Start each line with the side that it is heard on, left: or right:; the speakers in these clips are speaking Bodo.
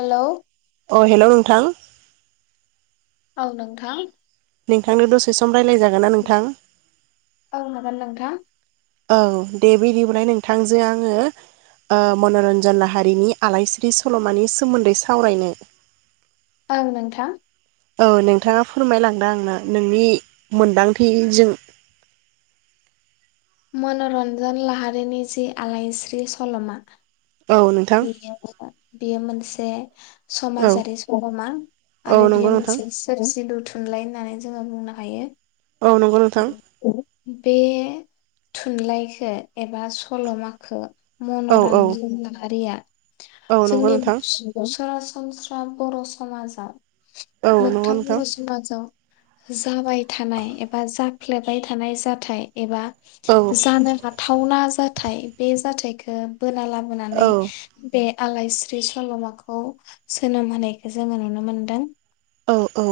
left: हेलौ
right: थां
left: औ नोंथां
right: नोंथांनो दसे सम रायलाय जागोन ना नोंथां
left: औ हागोन नोंथां।
right: औ दे बिदिबालाय नोंथांजों आंङो ओ मन'रन्जन लाहारिनि आलायस्रि सल'मानि सोमोन्दै सावरायनो।
left: ओं नोंथां।
right: औ नोंथांङा फोरमायलांदों आंनो नोंनि मोन्दांथिजों।
left: मन'रन्जन लाहारिनि जि आलायस्रि सल'मा
right: औ नोंथां
left: [unintelligible] बेयो मोनसे
right: औ
left: समाजारि सल'मा
right: औ
left: आरो
right: नंगौ
left: बियो
right: नोंथां
left: मोनसे सोरजिलु। थुनलाइ होननानै जोंङो बुंनो हायो।
right: औ नंगौ नोंथां।
left: बे थुनलाइखौ एबा सल'माखौ
right: औ औ
left: मनरजन ला हारिआ।
right: औ नंगौ
left: जोंनि
right: नोंथां
left: सरासन सरासनस्रा बर' समाजाव
right: औ नंगौ
left: मोगथां
right: नोंथां
left: बर' समाव जाबाय थानाय एबा जाफ्लेबाय थानाय जाथाय एबा
right: औ
left: जानो हाथावना जा जाथाय बे जाथायखौ बोना
right: औ
left: लाबोनानै बे आलायस्रि सल'माखौ जोनोम होनायखौ जोङो नुनो मोनदों।
right: औ औ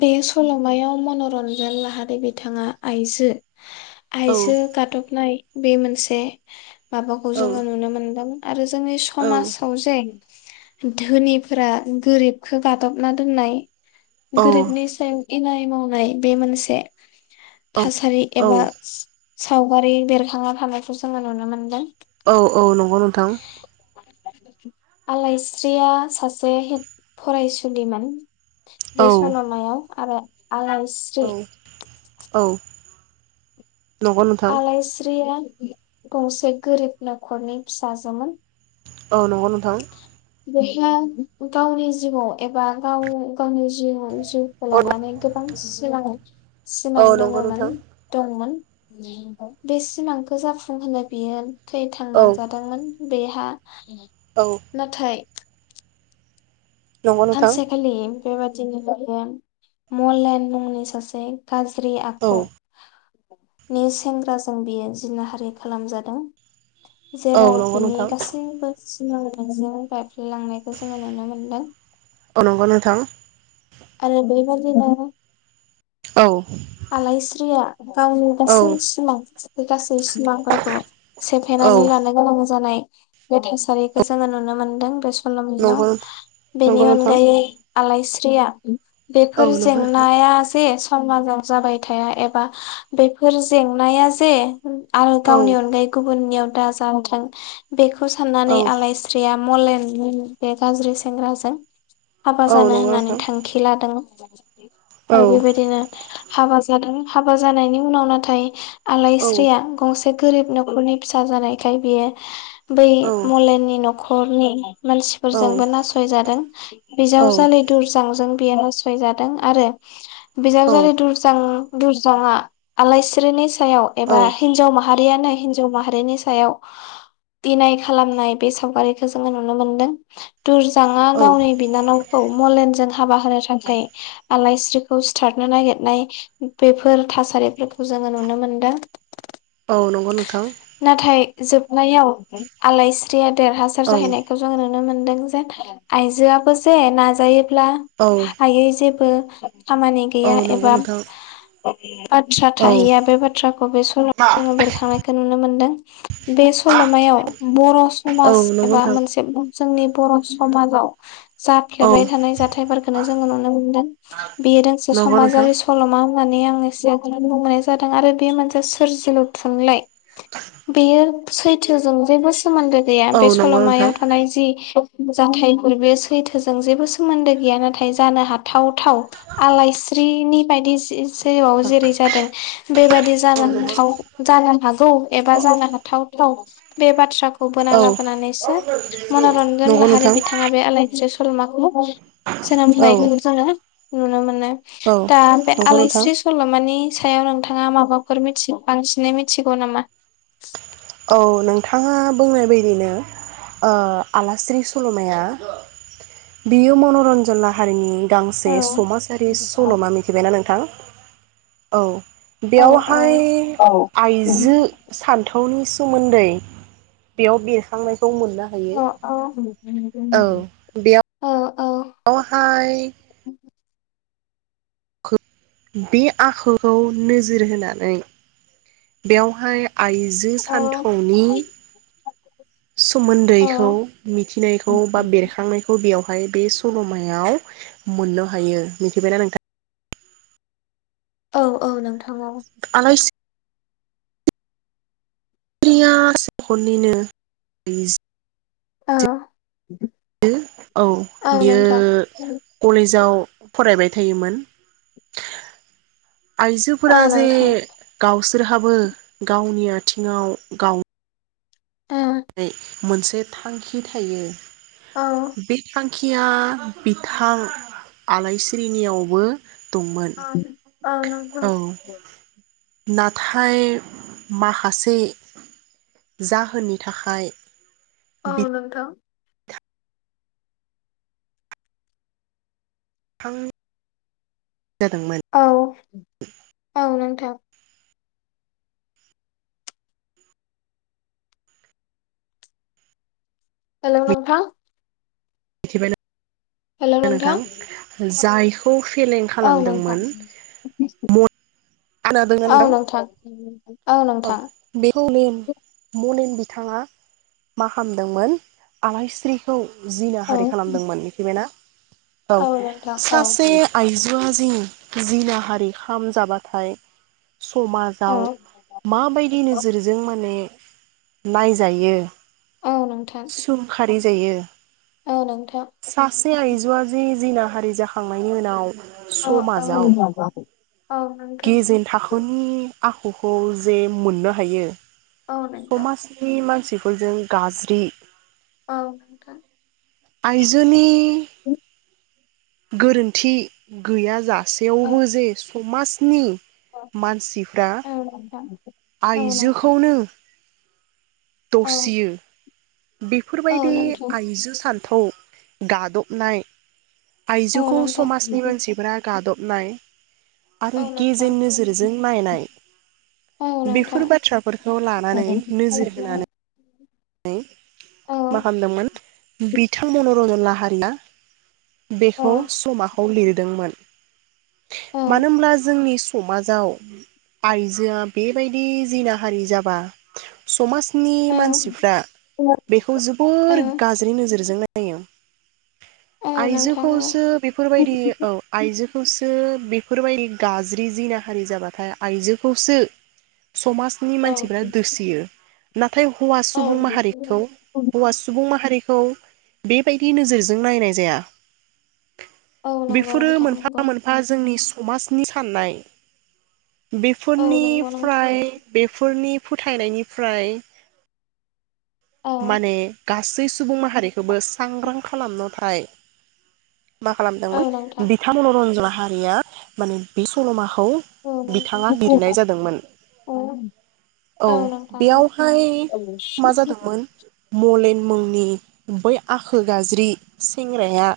left: बे सल'मायाव मनरन्जन लाहारि बिथाङा आइजो
right: औ
left: आइजो गादबनाय बे मोनसे माबाखौ
right: औ
left: जोङो नुनो मोनदों आरो जोंनि
right: औ
left: समाजाव जे धोनिफोरा गोरिबखौ गादबना दोननाय। गोरिब नि सायाव इनाय मावनाय बे मोनसे। थासारि एबा सावगारि बेरखांना थानायखौ जोङो नुनो मोनदों।
right: औ औ नंगौ नोंथां।
left: आलायस्रिया सासे हिन्जावसा फरायसुलिमोन।
right: औ
left: बे सलमायाव आरो आलाइस्रि
right: औ नंगौ नोंथां
left: आलायस्रिया गंसे गोरिब न'खरनि फिसाजोमोन।
right: औ नंगौ नोंथां।
left: बेखौ गावनि जिउआव एबा गाव गावनि जि जिउखौ
right: औ
left: लानानै गोबां सिमां सिमां
right: नंगौ
left: दोङोमोन
right: नोंथां
left: दंमोन। बे सिमांखौ जाफुं होनो बियो थैथां
right: औ
left: नाजादोंमोन। बेहा
right: औ
left: नाथाय
right: नंगौ नोंथां
left: सानसे खालि। बेबायदिनो ज मलेन मुंनि सासे। गाज्रि
right: औ
left: आखु। नि सेंग्राजों बियो जिनाहारि खालामजादों।
right: औ
left: जेराव
right: नंगौ
left: बिनि
right: नोंथां
left: गासैबो जि [unintelligible] लांनायखौ जोङो नुनो मोनदों।
right: औ नंगौ नोंथां
left: आरो बेै बायदि नों
right: औ।
left: आलायस्रिया गावनि
right: औ
left: गासै सिमां गासै सिमांफोरखौ
right: औ
left: सेफायनानै लानो गोनां जानाय। बे थासारिखौ जोङो नुनो मोनदों बे स खालामियाव
right: नंगौ नंगौ
left: बेनि
right: नोंथां
left: अनगायै। आलायस्रिया
right: औ
left: बेफोर
right: नंगौ नोंथां
left: जेंनाया जे समाजा जाबाय थाया एबा बेफोर जेंनाया जे। आरो
right: औ
left: गावनि अनगायै गुबुननियाव दा जावथों बेखौ
right: औ
left: साननानै आलाइस्रिया मलेन। बे गाज्रि सेंग्राजों हाबा
right: औ
left: जानो
right: नंगौ
left: होननानै
right: नोंथां
left: थांखि लादों।
right: औ
left: आरो बेबायदिनो हाबा जादों हाबा जानायनि उनाव नाथाय।
right: औ
left: आलइस्रिया गं‌ एसे गोरिब नखरनि फिसा जानायखाय बियो। बै
right: औ
left: मलेननि नख खरनि। मानसिफोरजोंबो नासयजादों बिजावजालि दुरजांजों। बे नासय जादों आरो बिजाबजालि दुर अ बुरजा आलायस्रिनि सायाव एबा हिनजाव माहा माहारियानो हिनजाव माहारिनि सायाव इनाय खालामनाय बे सावगारिखौ जोङो नुनो मोनदों दुरजाङा गावनि बिनानावखौ मलेनजों हाबा होनो थाखाय आलायस्रिखौ सिथारनो नागिरनाय बेफोर थासारिफोर फोरखौ जोङो नुनो मोनदों
right: औ नंगौ नोंथां
left: नाथाय जोबनायाव आलायस्रिया देरहासार
right: औ
left: जाहैनायखौ जोंङो नुनो मोनदों जे आइजोआबो जे नाजायो ब्ला
right: औ नंगौ नोंथां औ
left: हायै जेबो [inaudible] खामानि गैया
right: नंगौ
left: एबा
right: नोंथां
left: बाथ्रा
right: औ
left: थाहैया बे बाथ्राखौ बे सल' जोङो बेरखांनायखौ नुनो मोनदों [inaudible] बे सल'मायाव बर' समाज
right: नंगौ
left: एबा
right: नोंथां
left: मोनसे जोंनि बर' समा जाव
right: औ
left: जाफ्लेबाय थानाय जाथायफोरखौनो जोङो नुनो मोनदों बेयो दोंसे
right: नंगौ नोंथां
left: समाजारि स मावनानै आङो सिखौनानै बुं मोननाय जादों आरो बेयो मोनसे सोरजिलु थुनलाइ बेयो सैथोजों जेबो सोमोन्दो गैया
right: औ
left: बे
right: नंगौ
left: सल'मायाव थानाय जि मोजांथायफोर बे सैथोजों जेबो सोमोन्दो गैया नाथाय जानो हा थाव थाव आलइस्रिनि बायदि जे जिउआव जेरै जादों बेबायादि जानो हाथाव जानो हागौ एबा जानो हाथावथाव बे बाथ्रा खौ बोना
right: औ
left: लाबोनानैसो मन'रन्जन
right: नंगौ
left: लाहारि
right: नोंथां
left: बिथाङा बे आलायस्रि सल'माखौ जोनोम
right: औ
left: लायखौ जोङो। नुनो मोननाय
right: औ
left: दा बे
right: नंगौ नोंथां
left: आलायस्रि सल'मानि सायाव नोंथाङा माबाफोर मिथि बांसिनै मिथिगौ नामा?
right: औ नोंथाङा बुंनाय बायदिनो ओ आलास्रि सल'माया बियो मनरन्जन लाहारिनि।
left: औ
right: गांसे समाजारि सल'मा मिथिबायना नोंथां? औ।
left: औ
right: बेयावहाय
left: औ
right: आइजो सान्थौ उनिस सोमोन्दै बेयाव बेरखांबाय खौ मोननो हायो। औ
left: अ
right: बेयावहाय बे आखोखौ नोजोर होनानै बेवहाय आइजो सान्थौनि सोमोन्दैखौ मिथिनायखौ बा बेरखांनायखौ बेयावहा माय बे सल'मायाव मोननो हायो मिथिबायना नोंथां?
left: औ औ नोंथां। [unintelligible]
right: आलायस्रिया [unintelligible]
left: औ।
right: बि औ
left: औ
right: बियो
left: नोंथां
right: कलेजाव फरायबाय थायोमोन।
left: औ
right: आइजोफोरा जे
left: नोंथां
right: गावस फोरहाबो गावनि आथिङाव गाव नै मोनसे थांखि थायो।
left: ओ औ
right: बे थांखि खिया बिथां आलायस्रिनियावबो दंमोन
left: औ नोंथां।
right: औ नाथाय माखासे जाहोननि थाखाय
left: औ
right: बिथां
left: नोंथां।
right: थां
left: औ-औ नोंथां। हेलौ नोंथां।
right: मिथिबायना? नोंथां जाय खौ फेलें
left: औ नोंथां
right: खालामदोंमोन म
left: औ नोंथां। औ नोंथां
right: [unintelligible] [inaudible] बिथाङा मा खामदोंमोन आलायस्रिखौ
left: औ
right: जिनाहारि खालामदोंमोन मिथिबायना। औ
left: नोंथां औ
right: सासे आइजोआ [inaudible] जिनाहारि खामजाबाथाय
left: औ
right: समाजाव माबायदि नोजोरजों माने नायजायो।
left: औ नोंथां
right: रि जायो।
left: औ नोंथां
right: से आइजोआजे जिनाहारि जाखांनायनि उनाव
left: औ औ औ
right: समाजाव
left: नोंथां औ नोंथां
right: गेजेन थाखोनि आखुखौ जे मोननो हायो।
left: औ नोंथां
right: समाजनि मानसि बिखौ जों गाज्रि
left: औ नोंथां
right: आयजोनि गोरोन्थि गैया जा
left: औ
right: सेयावबो जे समाज नि मानसिफ्रा
left: औ नोंथां औ नोंथां
right: आइजोखौनो
left: औ
right: दुसियो। बेफोरबायदि
left: औ नोंथां
right: आइजो सान खौ गादबनाय
left: औ
right: आइजोखौ
left: नोंथां
right: समाजनि मानसिफोरा गादब [inaudible] आरो
left: औ नोंथां
right: गेजेन नोजोरजों नायनाय
left: औ
right: बेफोर
left: नोंथां
right: बाथ्राफोरखौ
left: औ
right: लानानै
left: औ
right: नोजोर [inaudible] [inaudible] मा
left: औ
right: खालामदोंमोन बिथां मनरन्जन ला [inaudible] बेखौ
left: औ
right: सल'माखौ लिरदोंमोन।
left: औ
right: मानो होनब्ला जोंनि समाजाव आइजोआ बेबायदि जिनाहारि जाबा समाज नि
left: औ
right: मानसि।
left: नोंथां
right: बेखौ जोबोर गाज्रि नोजोरजों नाय जायो। आयजोखौसो बेफोर बायदि औ आइजो खौसो बेफोर बायदि गाज्रि जिनाहारि जाबाथाय आइजोखौसो समाजनि
left: औ
right: मानसिफोरा दुसियो। नाथाय हौवासा
left: औ
right: सुबुं माहारिखौ हौवा सुबुं माहारि खौ बेबायदि नोजोरजों नायनाय जाया।
left: औ नंगौ
right: बेफोरो
left: नोंथां
right: मोनफा
left: नंगौ
right: मोनफा जोंनि समाजनि साननाय।
left: औ नंगौ
right: बेफोरनिफ्राय
left: नोंथां
right: बेफोरनि फोथायनायनिफ्राय।
left: औ
right: माने गास गासै सुबुं माहारिखौबो सांग्रां खालामनो थाय। मा
left: औ नोंथां
right: खालामदोंमोन बिथां मन'रन्जन ला हारिया माने बे सल'मा। खौ
left: औ नोंथां
right: बिथाङा लिरनाय जादोंमोन
left: औ
right: औ बेयावहाय मा
left: औ
right: जादोंमोन। मलेन मुंनि बै आखल गाज्रि सेंग्राया।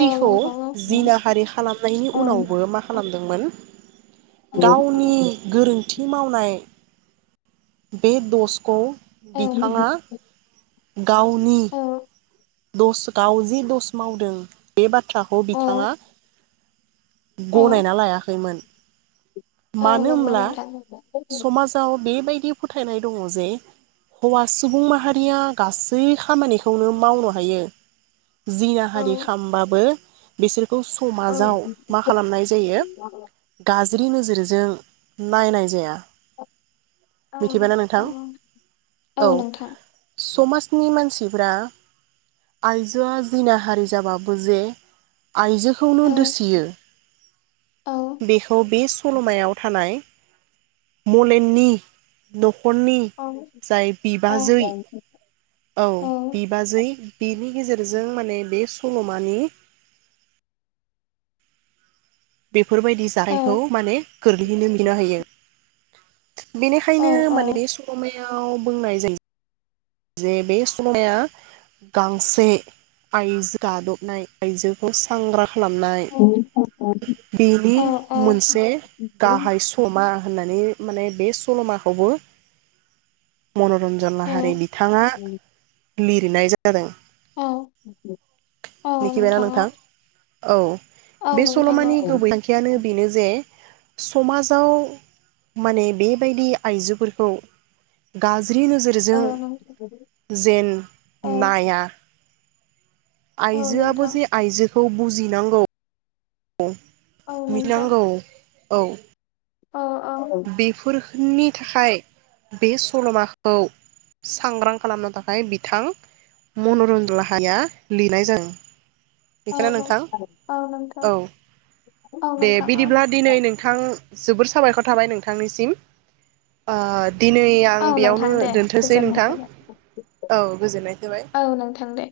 left: औ नोंथां औ
right: जिनाहारि खालामनायनि
left: औ
right: उनावबो मा खालामदों। [inaudible]
left: औ
right: गावनि गोरोन्थि मावनाय बे दसखौ
left: औ।
right: बिथाङा गावनि दस गाव जि दस मावदों बे बाथ्राखौ
left: औ
right: बिथाङा
left: औ
right: गनायना लायाखैमोन।
left: औ
right: मानो
left: नंगौ
right: होमब्ला
left: नोंथां नंगौ।
right: समाजाव बेबायदि फोथायनाय दङ जे। हौवा सुबुं माहारिया गासै खामानिखौनो मावनो हायो।
left: औ
right: जिनाहारि खालामबाबो बिसोर
left: औ
right: समाव मा खालामनाय जायो जिरि नोजोरजों नायनाय जाया। मिथिबाय ना नोंथां। औ समाजनि मानसिफ्रा आइजोआ जिनाहारि जाबाबो जे
left: औ
right: आइजोखौनो दुसियो
left: औ
right: बेखौ बे सलमायाव थानाय मलेननि न
left: औ औ औ औ
right: बिबाजै औ बिबाजै बिनि गेजेरजों माने बे सल'मानि बेफोरबायदि
left: औ नोंथां
right: जाहानायखौ माने गोरलैयैनो मिनो हायो। [inaudible] बेनिखायनो माने बे सलमाया बुंनाय जायो। जे बे समाया गांसे आइजो गादबनाय आइजोखौ सांग्रां खालामनाय बेनि मोनसे गाहाय समा होननानै माने बे सलमाखौबो मनरन्जन लाहारिनि थाङा लिरनाय जादों।
left: औ औ
right: मिथिबायना नोंथां औ बे
left: नोंथां औ नोंथां औ
right: सलमानि गुबै थांखियानो बेनो जे समाजाव माने बेबायदि आइजोफोरखौ गा ज्रि‌ नोजोरजों जेन नाया
left: औ
right: आइजोआबो
left: नोंथां
right: जे आइजो खौ बुजिनांगौ
left: औ नोंथां
right: मिनांगौ औ
left: औ औ
right: बेफोर नि थाखाय बे सल'माखौ सांग्रां खालामनो थाखाय बिथां मनरन लाहारि या लिरनाय जादों
left: औ
right: बेखौनो नोंथां
left: औ नोंथां
right: औ
left: औ
right: दे
left: नोंथां
right: बिदिब्ला दिनै
left: औ
right: नोंथां जोबोर साबायखर थाबाय नोंथांनिसिम ओ दिनै आं
left: औ नोंथां
right: बेयावनो
left: दे
right: दोनथोंसै
left: गोजोननाय
right: नोंथां
left: थाबाय
right: औ गोजोननाय थाबाय
left: औ नोंथां दे